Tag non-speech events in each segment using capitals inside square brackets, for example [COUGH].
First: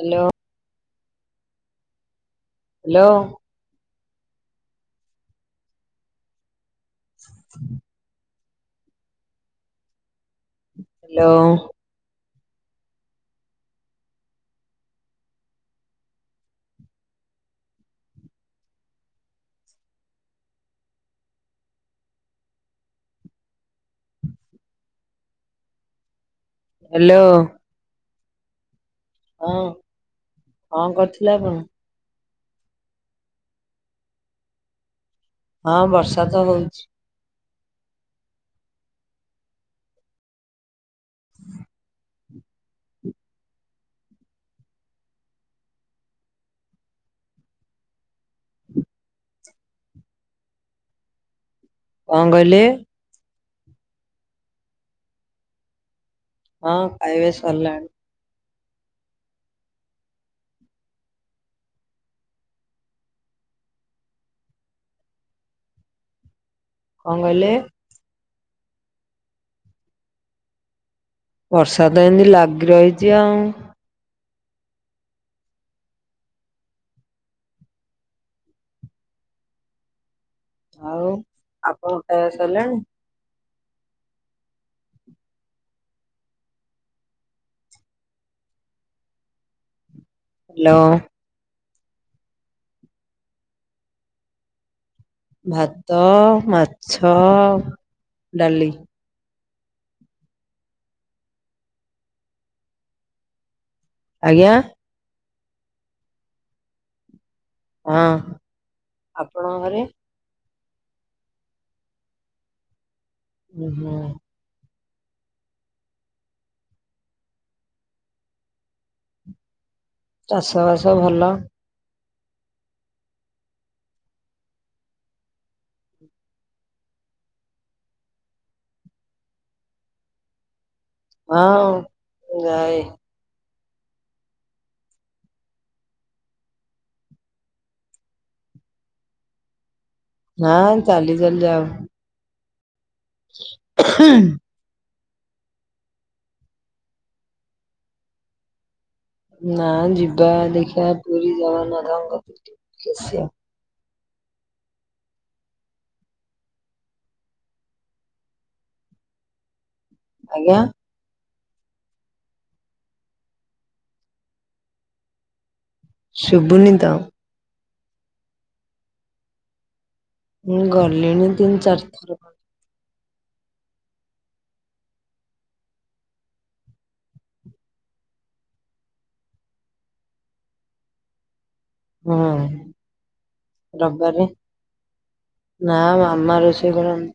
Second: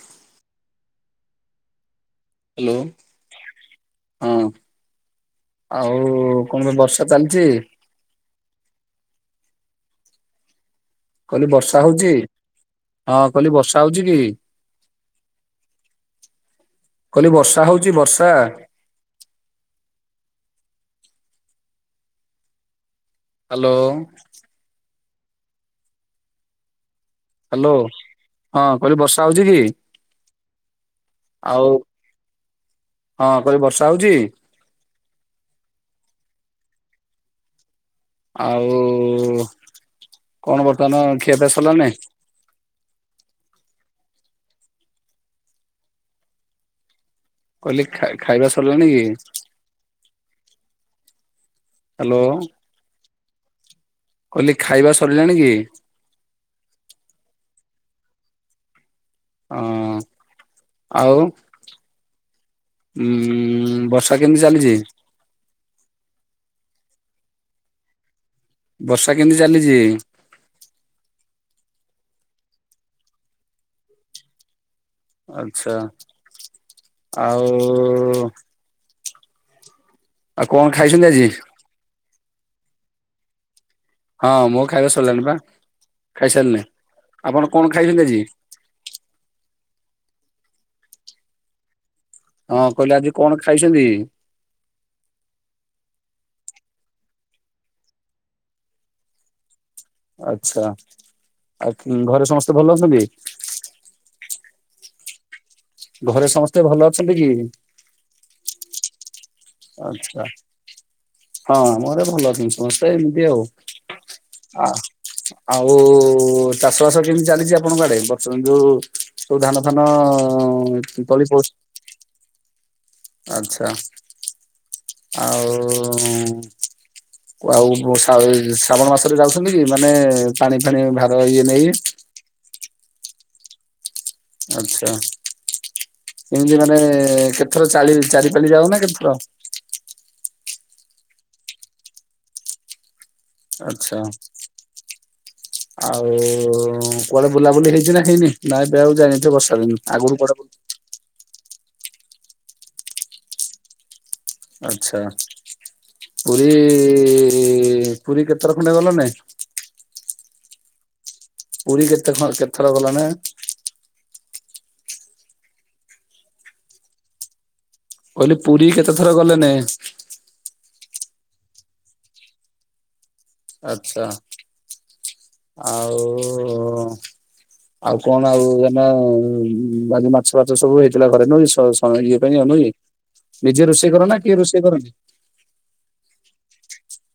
Hello. Hello hello ହଁ ଆଉ କଣ ବ ଚଷା ଚାଲିଛି କଲି ବର୍ଷା ହଉଚି ହଁ କଲି ବର୍ଷା ହଉଚି କି? କହଲି ବର୍ଷା ହଉଛି ବର୍ଷା? ହାଲୋ ହେଲୋ ହାଲୋ ହଁ କଲି ବର୍ଷା ହଉଛି କି କଣ କରୁଥିଲେ ଆପଣ? ଆଉ ହଁ କଇବି ବର୍ଷା ହଉଛି? ହଁ ବର୍ଷା ତ ହଉଛି। ଆଉ କଣ ବର୍ତ୍ତମାନ ଖିଆପିଆ ସର୍ଲା ନା ନାଇଁ? କଇଲି ଖାଇବା ସରିଲାଣି କି? ହ୍ୟାଲୋ କଣ କହିଲେ? କଲି ଖାଇବା ସରିଲାଣି କି? ହଁ ଖାଇବା ସରିଲାଣି। ହଁ ଆଉ ଉଁ ଉ ବର୍ଷା କେମିତି ଚାଲିଛି? କଣ କହିଲେ? ବର୍ଷା କେମିତି ଚାଲିଛି? ବର୍ଷା ତ ଏମିତି ଲାଗି ରହିଛି ଆଉ ଆଛା ଆଉ ଆଉ କଣ ଖାଇଛନ୍ତି ଆଜି? ଆପଣଙ୍କ ଖାଇବା ସରିଲାଣି? ହଁ ମୋ ଖାଇବା ସରିଲାଣି ପା ଖାଇସାରିଲେନି ଆପଣ କଣ ଖାଇଛନ୍ତି ଆଜି? ହାଲୋ। ହଁ କହିଲେ ଆଜି କଣ ଖାଇଛନ୍ତି? ଭାତ, ମାଛ, ଡାଲି। ଆଛା, ଆଉ କି ଘରେ ସମସ୍ତେ ଭଲ ଅଛନ୍ତି? ଆଜ୍ଞା? ଘରେ ସମସ୍ତେ ଭଲ ଅଛନ୍ତି କି? ହଁ। ଆପଣଙ୍କ ଘରେ ଆଛା, ହଁ ମୋର ଭଲ ଅଛନ୍ତି? ହଁ ସେମିତି ଆଉ, ଉ ହୁଁ ହଁ। ଆଉ ଚାଷ ବାସ କେମିତି ଚାଲିଛି ଆପଣଙ୍କ ଆଡେ, ବର୍ତମାନ ଯୋଉ ସବୁ ଧାନ ଧାନ ଚାଷ ବାସ ଭଲ ତଳି ପଡ଼ିଛି ଆଛା, ଆଉ ଆଉ ବର୍ଷା ହଉ ଶ୍ରାବଣ ମାସରେ ଯାଉଛନ୍ତି କି ମାନେ ପାଣି ଫାଣି ଭା ହଁ ଯାଏ। ଆଛା, କେମିତି ମାନେ କେତଥର ଚାଲି ଚାରିପାଲି ଯାଉ ନା କେତେଥର? ନାଁ ଚାଲି ଚାଲି ଯାଉ। ଆଛା। ଆଉ, କୁଆଡେ ବୁଲାବୁଲି ହେଇଛି ନା ହେଇନି, ନାଇଁ ଏବେ ଆଉ ଯାଇନି ନା ଯିବା ଦେଖିବା ପୁରୀ ଜଗନ୍ନାଥଙ୍କୁ ଟିକେ ଦେଖିକି ଆସିବା। ଆଚ୍ଛା, ପୁରୀ ପୁରୀ କେତେ ଥର ଖଣ୍ଡେ ଗଲ ନାଇଁ? ଆଜ୍ଞା? ପୁରୀ କେତେ ଖ କେତେଥର ଗଲଣି? ଶୁଭୁନି ତ। ମୁଁ କହିଲି ପୁରୀ କେତେ ଥର ଗଲେନେଇ? ମୁଁ ଗଲିଣି ତିନି ଚାରି ଥର। ଆଚ୍ଛା, ଆଉ ଆଉ କଣ ଆଉ ଏଇନା କାଲି ମାଛ ଫାଛ ସବୁ ହେଇଥିଲା ଘରେ ନୁହେଁ କି ସ ହଁ ଇଏ ପାଇଁ ଆଉ ନୁହେଁ କି, ନିଜେ ରୋଷେଇ କର ନା ରବିବାରେ କିଏ ରୋଷେଇ କରନ୍ତି? ନା ମାମା ରୋଷେଇ କରନ୍ତି।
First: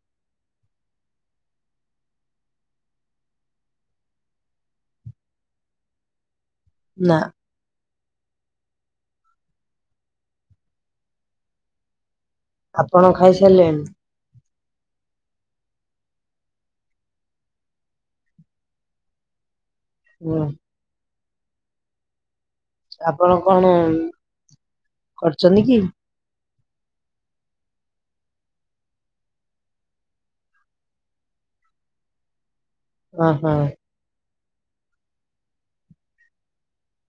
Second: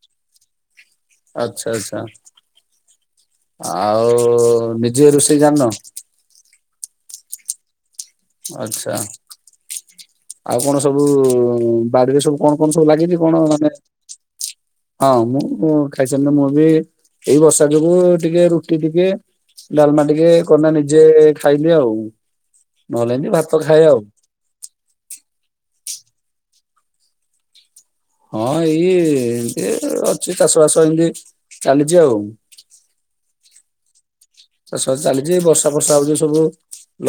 ଆଛା ଆଚ୍ଛା, ଆଉ ନିଜେ ରୋଷେଇ ଜାଣିନ? ନା। ଆଛା, ଆଉ କଣ ସବୁ ବାଡିରେ ସବୁ କଣ କଣ ସବୁ ଆପଣ ଲାଗିଛି କଣ ମାନେ, ଖାଇସାରିଲେଣି ହଁ ମୁଁ ଖାଇସ ମୁଁ ବି ଏଇ ବର୍ଷା ଯୋଗୁ ଟିକେ ରୁଟି ଟିକେ, ଡାଲମା ଟିକେ ହୁଁ କନା ନିଜେ ଖାଇଲି ଆଉ। ନହେଲେ ଏମିତି ଆପଣ ଭାତ କଣ ଖାଏ ଆଉ କରଛନ୍ତି କି? ହଁ ଏଇ ଏମତି ଅଛି ଚାଷ ବାସ ଏମତି ଚାଲିଛି ଆଉ। ଓ ହୋ। ଚାଷ ବାସ ଚାଲିଛି ବର୍ଷା ଫର୍ଷା ହଉ ଯୋଉ ସବୁ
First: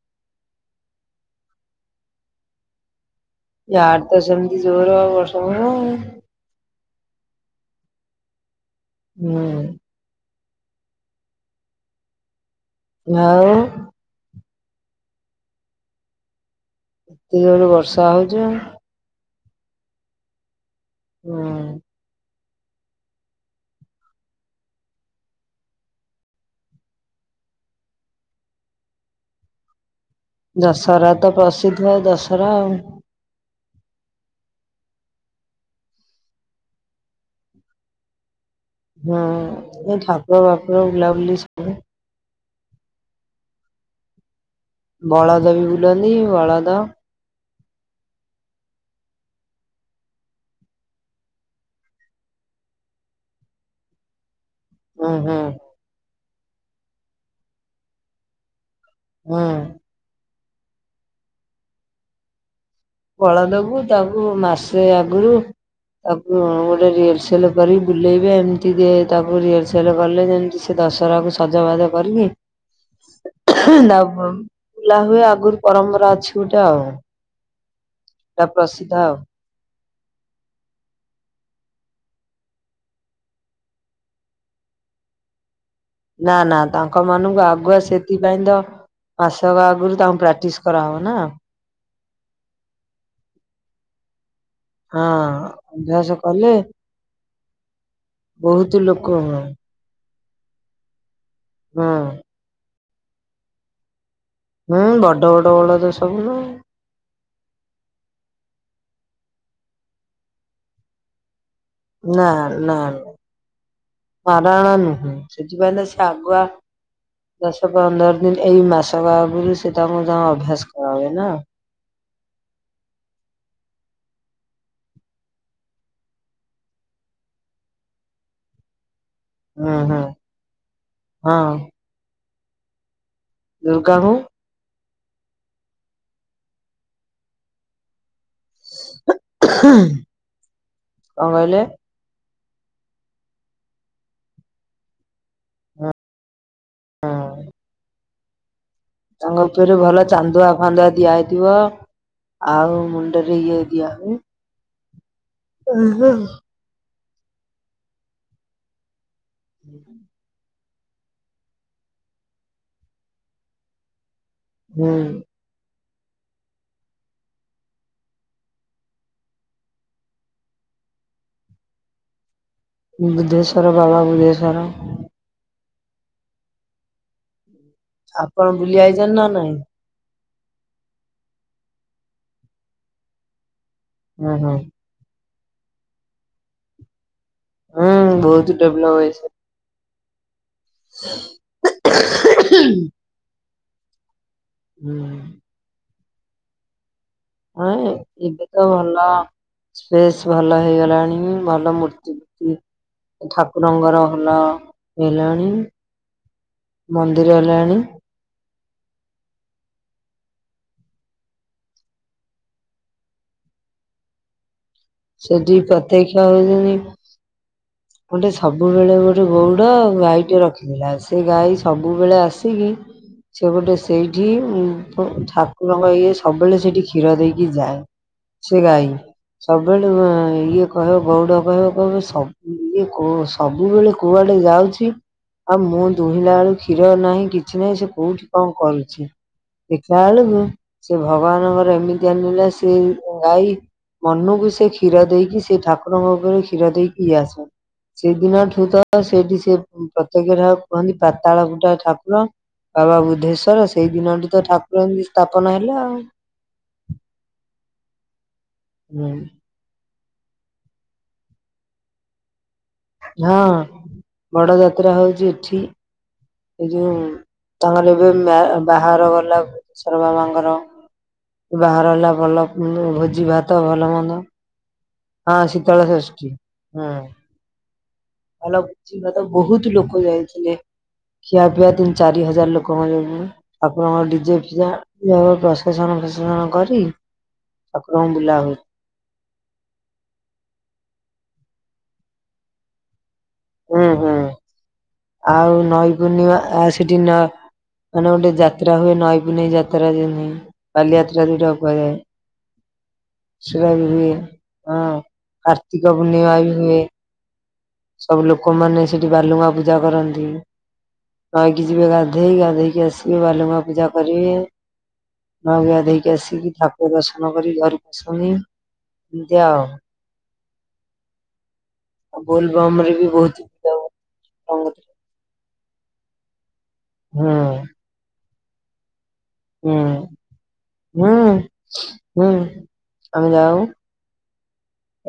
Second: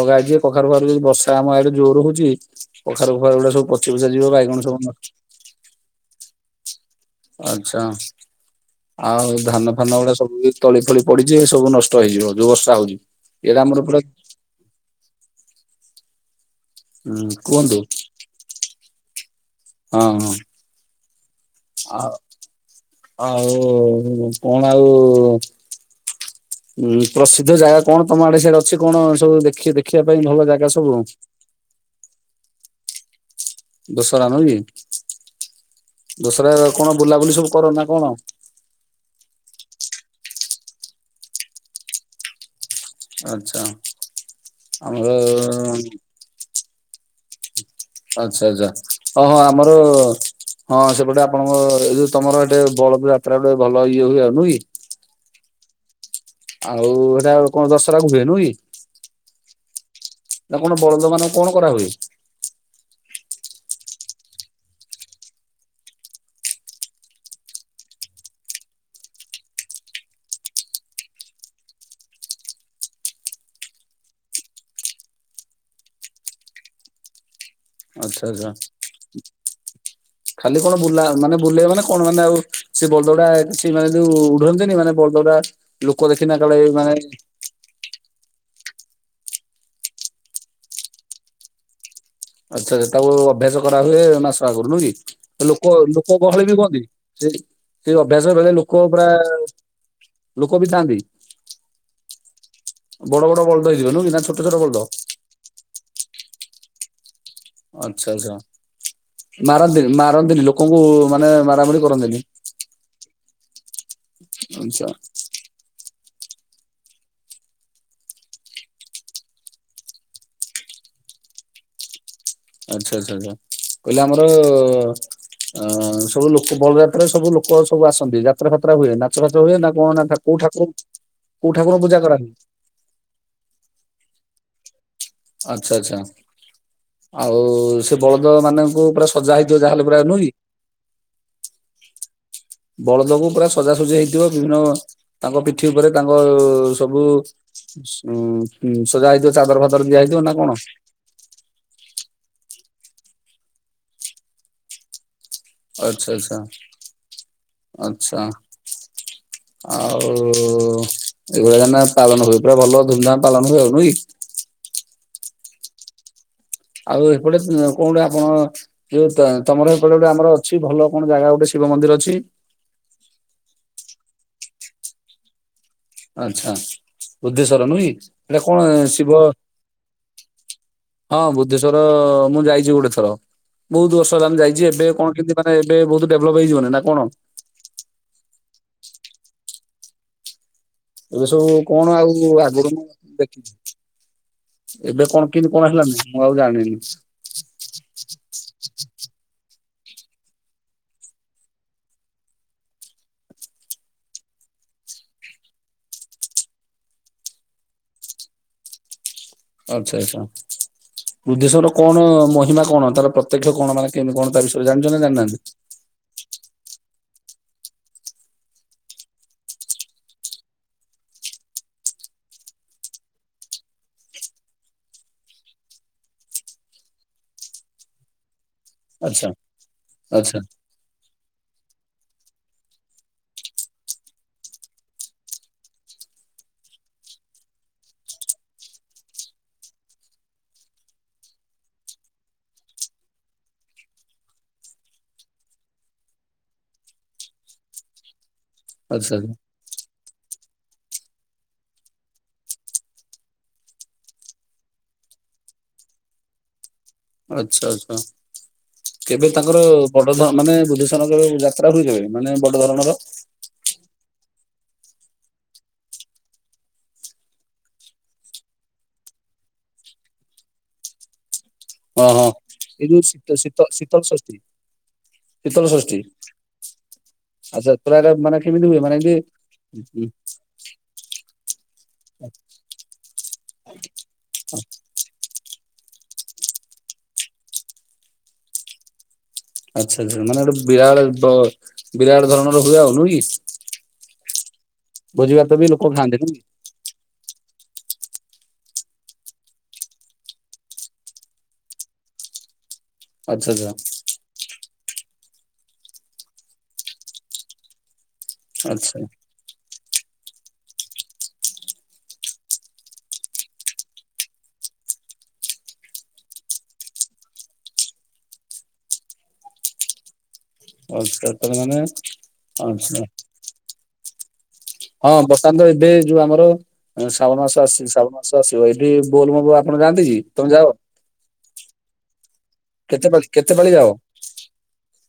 ଲଗା ହେଇଛି ଏ କଖାରୁ ପାଖାରୁ ଯଦି ବର୍ଷା ଆମ ଆଡେ ଜୋର ହଉଛି। କଖାରୁ ଫଖାରୁ ଗୁଡା ସବୁ ପଚି ପୁଚା ଯିବ ବାଇଗଣ ସବୁ କଣ୍ ଆଛା, ଆଉ ହୁଁ ଧାନ ଫାନ ଗୁଡା ସବୁ ବି ତଳି ଫଳି ପଡିଛି ସବୁ ନଷ୍ଟ ହେଇଯିବ ଯୋଉ ବର୍ଷା ହଉଛି। ଆଉ [UNINTELLIGIBLE] ହୁଁ ଜୋର କୁହନ୍ତୁ, ବର୍ଷା ହଉଛି ହଁ ହଁ। ହୁଁ। ଆଉ ଆଉ କଣ ଆଉ ଉଁ ପ୍ରସିଦ୍ଧ ଜାଗା କଣ ତମ ଆଡ଼େ ସିଆଡ଼େ ଅଛି କଣ? ସବୁ ଦେଖିଛ ଦେ ଦେଖିବା ପାଇଁ ଭଲ ଜାଗା ସବୁ ହଉଛି। ସିଧ ଦଶହରା ଆଉ ଦୋସରା ନୁହଁ କି ଦୋସରା କଣ ବୁଲାବୁଲି ସବୁ କର ନା କଣ? ହୁଁ ଏଇ ଠାକୁର ବାକୁର ବୁଲାବୁଲି ସବୁ ଆଚ୍ଛା ଆମର ବଳଦ ବି ବୁଲନ୍ତି ବଳଦ ଆଚ୍ଛା ଆଚ୍ଛା ଓ ହଁ ଆମର ହଁ ସେପଟେ ଆପଣଙ୍କ ଏ ଯଉ ତମର ଏଟେ ବଳ ଯାତ୍ରା ଗୋଟେ ଭଲ ଇଏ ହୁଏ ଆଉ ନୁହଁ କି ହୁଁ ହୁଁ ଆଉ ଏଟା କଣ ଦଶହରା କୁ ହୁଏ ନୁହେଁ କି। ହଁ ଆପଣ ବଳଦ ମାନଙ୍କୁ କଣ କରା ହୁଏ? ବଳଦ କୁ ତାକୁ ମାସେ ଆଗରୁ ତାକୁ ଗୋଟେ ରିୟେଲସେଲ୍ କରିକି ବୁଲେଇବେ, ଏମତି ତାକୁ ରିୟେଲସେଲ୍ କଲେ ଯେମିତି ସେ ସେ ଦଶହରାକୁ ସଜବାଜ କରିକି ତା ବୁଲା ହୁଏ, ଆଗରୁ ପରମ୍ପରା ଅଛି ଗୋଟେ ଆଉ। ଆଚ୍ଛା ଆଚ୍ଛା ପ୍ରସିଦ୍ଧ ଆଉ ଖାଲି କଣ ବୁଲା ମାନେ ବୁଲେଇ ମାନେ କଣ? ମାନେ ଆଉ ସେ ବଳଦ ଗୁଡ଼ା ସେମାନେ ଯୋଉ ବୁଲନ୍ତିନି ମାନେ ପୁରା ନା ନା ତାଙ୍କ ମାନଙ୍କୁ ଆଗୁଆ ସେ ସେଥିପାଇଁ ତ ମାସକ ଆଗରୁ ତାଙ୍କୁ ପ୍ରାକ୍ଟୀସ କରାହବ ନା। ଆଚ୍ଛା ଆଛା ତାକୁ ଅଭ୍ୟାସ କରା ହୁଏ ମା କରୁନୁ ହଁ କି ଲୋକ ଅଭ୍ୟାସ ଲୋକ ଗହଳି କଲେ ବି କୁହନ୍ତି ସେ ସେ ଅଭ୍ୟାସ ବେଳେ ବହୁତ ଲୋକ ପୁରା ହଁ ଲୋକ ବି ଥାଆନ୍ତି ହଁ ବଡ଼ ବଡ଼ ବଳଦ ହେଇଥିବ। ନୁହଁ ନା ଛୋ ହୁଁ ବଡ଼ ବଡ଼ ବଡ଼ ତ ସବୁନୁ ଆଚ୍ଛା ଆଚ୍ଛା ମାରନ୍ତିନି ମାରନ୍ତିନି ଲୋକଙ୍କୁ ମାନେ ମରା ମରି ନା ନା ମାରଣା ଆଚ୍ଛା ନୁହଁ। ସେଥିପାଇଁ ତ ସିଏ ଆଗୁଆ ଦଶ ପନ୍ଦର ଦିନ ଏଇ ମାସ ଆଗରୁ ସେ ତାଙ୍କୁ ଯ ଅଭ୍ୟାସ କରେ ନା। ଆଚ୍ଛା ଆଚ୍ଛା କହିଲେ ଆମର ଅ ସବୁ ଲୋକ ବଳଯାତ୍ରାରେ ସବୁ ଲୋକ ସବୁ ଆସନ୍ତି। ଯାତ୍ରା ଫାତ୍ରା ହୁଏ, ନା ଚରଥ ହୁଏ ନା ହୁଁ କଣ ହୁଁ ନା କଉ ଠାକୁର ହଁ କୋଉଠାରଙ୍କୁ ପୂଜା କରା ହୁଏ? ଦୁର୍ଗାଣୁ ଆଚ୍ଛା ଆଚ୍ଛା ଆଉ ସେ ବଳଦ ମାନଙ୍କୁ ପ୍ରା ସଜା ହେଇଥିବ ଯାହେଲେ ପୁରା ନୁହେଁ କି? କଣ କହିଲେ? ବଳଦକୁ ପୁରା ସଜାସଜି ହେଇଥିବ, ବିଭିନ୍ୟ ତାଙ୍କ ପିଠି ଉପରେ ହଁ ତାଙ୍କ ସବୁ ଉ ସଜା ହେଇଥିବ ଚାଦର ଫାଦର ଦିଆ ହେଇଥିବ ନା କଣ? ଦିଆହେଇଥିବ ଆଉ ମୁଣ୍ଡରେ ଇଏ ଦିଆ ହୁଏ। ଆଚ୍ଛା ଆଚ୍ଛା ଆଚ୍ଛା ଆଉ ତ ଏଇଭଳିଆ ନା ପାଳନ ହୋଇଥିବ ଭଲ ବିନା ପାଳନରେ ନୁହେଁକି ହୁଁ। ଆଉ ଏପଟେ ସେ କୋଉଠେ ଆପଣ ଯୋଉ ତା ତମର ଏପଟେ ଗୋଟେ ଆମର ଅଛି, ଭଲ କଣ ଜାଗା ଗୋଟେ ଶିବ ମନ୍ଦିର ଅଛି। ଵୁ ବୁଦ୍ଧେଶ୍ଵର ବାବା ବୁଧେଶ୍ଵର। ଆଚ୍ଛା, ବୁଦ୍ଧେଶ୍ଵର ନୁହେଁ କି, ଏଟା ଆପଣ କଣ ବୁଲି ଆଇଛନ୍ତି ଶିବ ନା ନାଇଁ? ହଁ, ବୁଦ୍ଧେଶ୍ଵର ମୁଁ ଯାଇଛି ଗୋଟେ ଥର। ବହୁତ ବର୍ଷ ହେଲା ହୁଁ ଆମେ ହୁଁ ଯାଇଛି, ଏବେ କଣ କେମିତି ମାନେ ଏବେ ବହୁତ ଡେଭଲପ ହେଇଯିବନି ନା କଣ। ହୁଁ, ବହୁତ ଡେବ୍ ଲପ ହେଇଛି। ଏବେ ସବୁ କଣ ଆଉ ଆଗରୁ ମୁଁ ଦେଖିଛି, ହୁଁ ଏବେ କଣ କିମ୍ କଣ ହେଲାନି, ମୁଁ ଆଉ ଜାଣିନି? ହଁ, ଏ ଏବେ ତ ଭଲ। ସ୍ପେସ୍ ଭଲ ହେଇଗଲାଣି, ଭଲ ମୂର୍ତ୍ତିର୍ତି ଠାକୁରଙ୍କର ଭଲ ହେଲାଣି। ମନ୍ଦିର ହେଲାଣି। ଆଚ୍ଛା, ଆଚ୍ଛା, ବୁଦ୍ଧେଶ୍ୱର କଣ ମହିମା କଣ ତାର ପ୍ରତ୍ୟକ୍ଷ କଣ ମାନେ କେମିତି କଣ ତା ବିଷୟରେ। ଜାଣିଚ ନା ଜାଣି ସେଠି ପ୍ରତ୍ୟେକ୍ଷ [UNINTELLIGIBLE] ଗୋଟେ ସବୁବେଳେ ଗୋଟେ ଗଉଡ ଗାଈ ଟେ ରଖିଥିଲା ସେ ଗାଈ ସବୁବେଳେ ଆସିକି ସେ ଗୋଟେ ସେଇଠି ଉ ପ୍ ଠାକୁରଙ୍କ ଇଏ ସବୁବେଳେ ସେଇଠି କ୍ଷୀର ଦେଇକି ଯାଏ। ସେ ଗାଈ ଆଚ୍ଛା ସବୁବେଳେ ଆଚ୍ଛା ଇଏ କହିବ, ଗଉଡ କହିବ, କହିବ ସବୁ ଇଏ କ ସବୁବେଳେ କୁଆଡେ ଯାଉଛି? ଆଉ ମୁଁ ଦୁହିଁଲା ବେଳୁ କ୍ଷୀର ନାହିଁ, କିଛି ନାହିଁ, ସେ କୋଉଠି କଣ କରୁଛି। ଦେିଖିଲା ବେଳକୁ ସେ ଭଗବାନଙ୍କର ଏମିତି ଆନୀଳା ସେ ଗାଈ ମନକୁ ସେ କ୍ଷୀର ଦେଇକି, ସେ ଠାକୁରଙ୍କ ଉପରେ କ୍ଷୀର ଦେଇ ଇ ଆସ ସେଦିନଠୁ ତ ଆଚ୍ଛା ସେଇଠି ସେ ପ୍ରତ୍ୟକ ଠାକୁ କୁହନ୍ତି ପାତାଳ ଫୁଟ ଠାକୁର। ବାବା ବୁଦ୍ଧେଶ୍ଵର ସେଇ ଦିନଠୁ ତ ଠାକୁର ଏମିତି ସ୍ଥାପନ ହେଲେ ଆଉ। ଆଚ୍ଛା, ଆଚ୍ଛା ହୁଁ କେବେ ତାଙ୍କ ଙ୍କର ବଡ ଧ ମାନେ ବୁଧେଶ୍ଵରଙ୍କର ଜଉ ଯାତ୍ରା ହୁଏ କେବେ, ମାନେ ବଡ ଧରଣର? ହଁ ବଡ ଯାତ୍ରା ହଉଛି ଏଠି। ଏ ଯୋଉ ତାଙ୍କର ଏବେ ମ୍ୟା ବାହାର ଗଲା ବୁଧେଶର ବାବାଙ୍କର। ବାହାର ହଁ ହେଲା ହଁ ଭଲ ଏଇ ମୋ ଯୋଉ ଶୀତ ଭୋଜି ଶୀତ ଭାତ ଭଲ ଶୀତଳ ମନ୍ଦ। ଷଷ୍ଠୀ ହଁ, ଶୀତଳ ଷଷ୍ଠି, ହୁଁ। ଆଚ୍ଛା ପୁରା ଏଇଟା ମାନେ ଭଲ କେମିତି ହୁଏ ମାନେ ଭୋଜି ଭାତ ଏମିତି ବହୁତ ଲୋକ ଯାଇଥିଲେ। ଖିଆପିଆ ତିନି ଚାରି ହଜାର ଲୋକଙ୍କ ଯୋଗୁଁ। ଆପଣଙ୍କର ଡିଜେଫସିଆ ଯାହାର ପ୍ରସେସନ ଫଶେଶନ କରି ଠାକୁରଙ୍କୁ ବୁଲା ହୁଏ। ଆଚ୍ଛା, ଆଚ୍ଛା ମାନେ ଗୋଟେ ବିରାଳ ଡ଼ ବିରାଟ ଧରଣର ହୁଏ, ଆଉ ନୁହେ କି? ହୁଁ, ହୁଁ ଭୋଜି ଭାତ ଆଉ ବି ଲୋକ ନଈ ଖାଆନ୍ତି ନୁହେଁ ପୂର୍ଣ୍ଣିମା କି? ଆ ସେଠି ନା ମାନେ ଗୋଟେ ଯାତ୍ରା ହୁଏ, ନଈକୁ ନେଇ ଯାତ୍ରା ଦିନି। କାଲି ଆତିଟା ସେଇଟି ଅପରେ ଆଚ୍ଛା ଆଚ୍ଛା ସୁରଭି ହୁଏ ହଁ କାର୍ତ୍ତିକ ପୂର୍ଣ୍ଣିମା ବି ହୁଏ। ସବୁ ଲୋକମାନେ ଆଚ୍ଛା ସେଠି ବାଲୁଙ୍ଗା ପୂଜା କରନ୍ତି। ନଈକି ଯିବେ ଗାଧେଇ ଗାଧେଇକି ଆସିବେ ବାଲୁଙ୍ଗା ପୂଜା କରିବେ। ନ ଗାଧେଇକି ଆସିକି ଠାକୁର ଦର୍ଶନ କରି ଘରକୁ ଆସନି ଏମିତି ଆଉ। ଆଛା ତମେମାନେ? ଅ ବୋଲବମରେ ବି ବହୁତ୍ ହଁ ବର୍ତ୍ତମାନ ତ ଏବେ ଯୋଉ ଆମର ଶ୍ରାବଣ ମାସ ହୁଁ ଆସିଚି ଶ୍ରାବଣ ମା ସ ଆସିବ ଏଠି ବୋଲବମ ହୁଁ ଆପଣ ଯାଆନ୍ତି କି? ତମେ ଯାଅ। ହୁଁ ହୁଁ କେତେ ପାଳି ଆମେ କେତେ ଯାଉଁ। ପାଳି ଯାଅ?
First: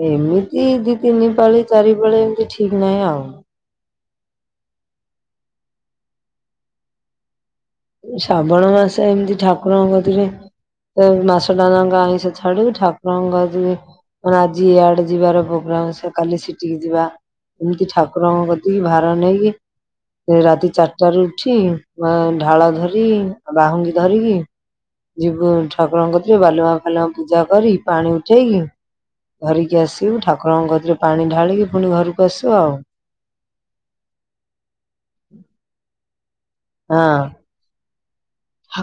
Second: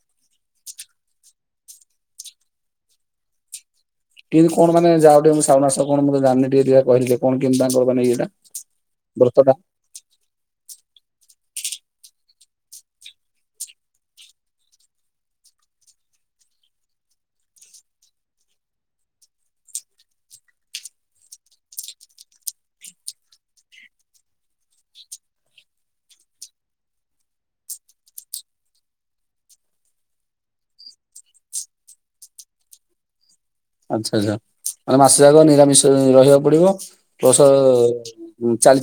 ଏମିତି ଦି ତିନି ଦିନି ପାଳି ଚାରି ପାଳି ଏମ୍ତି ଠିକ୍ ନାଇଁ ଆଉ। [UNINTELLIGIBLE] କଣ ମାନେ ଯାହା ଟିକେ ମୁଁ ଶ୍ରାବଣ ମାସ କଣ ମୁଁ ତ ଜାଣିନି ଟିକେ [UNINTELLIGIBLE] କହିଲୁ ଟିକେ କଣ କେମିତି ତାଙ୍କର ମାନେ ଉ ଇଏଟା? ଶ୍ରାବଣ ମାସ ଏମିତି ବ୍ରତଟା ଠାକୁରଙ୍କ କତିରେ କୋଉ ମାସଟା ଯାଙ୍କ ଆଇଁଷ ଛାଡିବୁ ଠାକୁରଙ୍କ ଗଦି କଣ ଆଜି ଇଆଡେ ଯିବାର ପୋଗ୍ରାମସ କାଲିି ସିଟିକି ଯିବା। ଏମିତି ଠାକୁରଙ୍କ କତିକି ଭାର ନେଇକି ଏ ରାତି ଚାରଟାରୁ ଉଠି ଆଁ ଢାଳ ଧରି ବାହୁଙ୍ଗୀ ଧରିକି ଯିବୁ ଠାକୁରଙ୍କ କତି ବାଲୁଆଁଫାଲୁଆଁ ପୂଜା କରି ପାଣି ଉଠେଇକି ଧରିକି ଆସିବୁ ଠାକୁରଙ୍କ କତିରେ ପାଣି ଢାଳିକି ପୁଣି ଘରକୁ ଆସୁ ଆଉ। ଆଚ୍ଛା ଆଚ୍ଛା ମାନେ ମାସେ ଯାକ ନିରାମିଷ ଅ ରହିବାକୁ ପଡିବ ହଁ ପ୍ଲସ ଅ ଅ [UNINTELLIGIBLE] [UNINTELLIGIBLE]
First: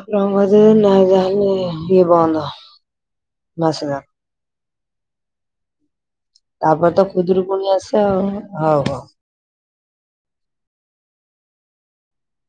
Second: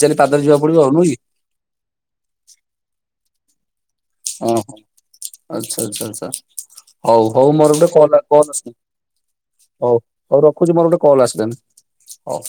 ଇଏ ବନ୍ଦ ମାସ ଯା ହଁ ହ ଆଛା ଆଛା ଆଛା। ତାପରେ ତ ହଉ ହଉ ଖୁଦୁରୁକୁଣୀ ମୋର ଗୋଟେ ଆସେ କଲ୍ ଆଉ କଲ୍ ଆସିଚି। ହଉ ହଉ ହଉ ହଉ ରଖୁଚି ମୋର ଗୋଟେ କଲ୍ ଆସିଲାନି ହଉ।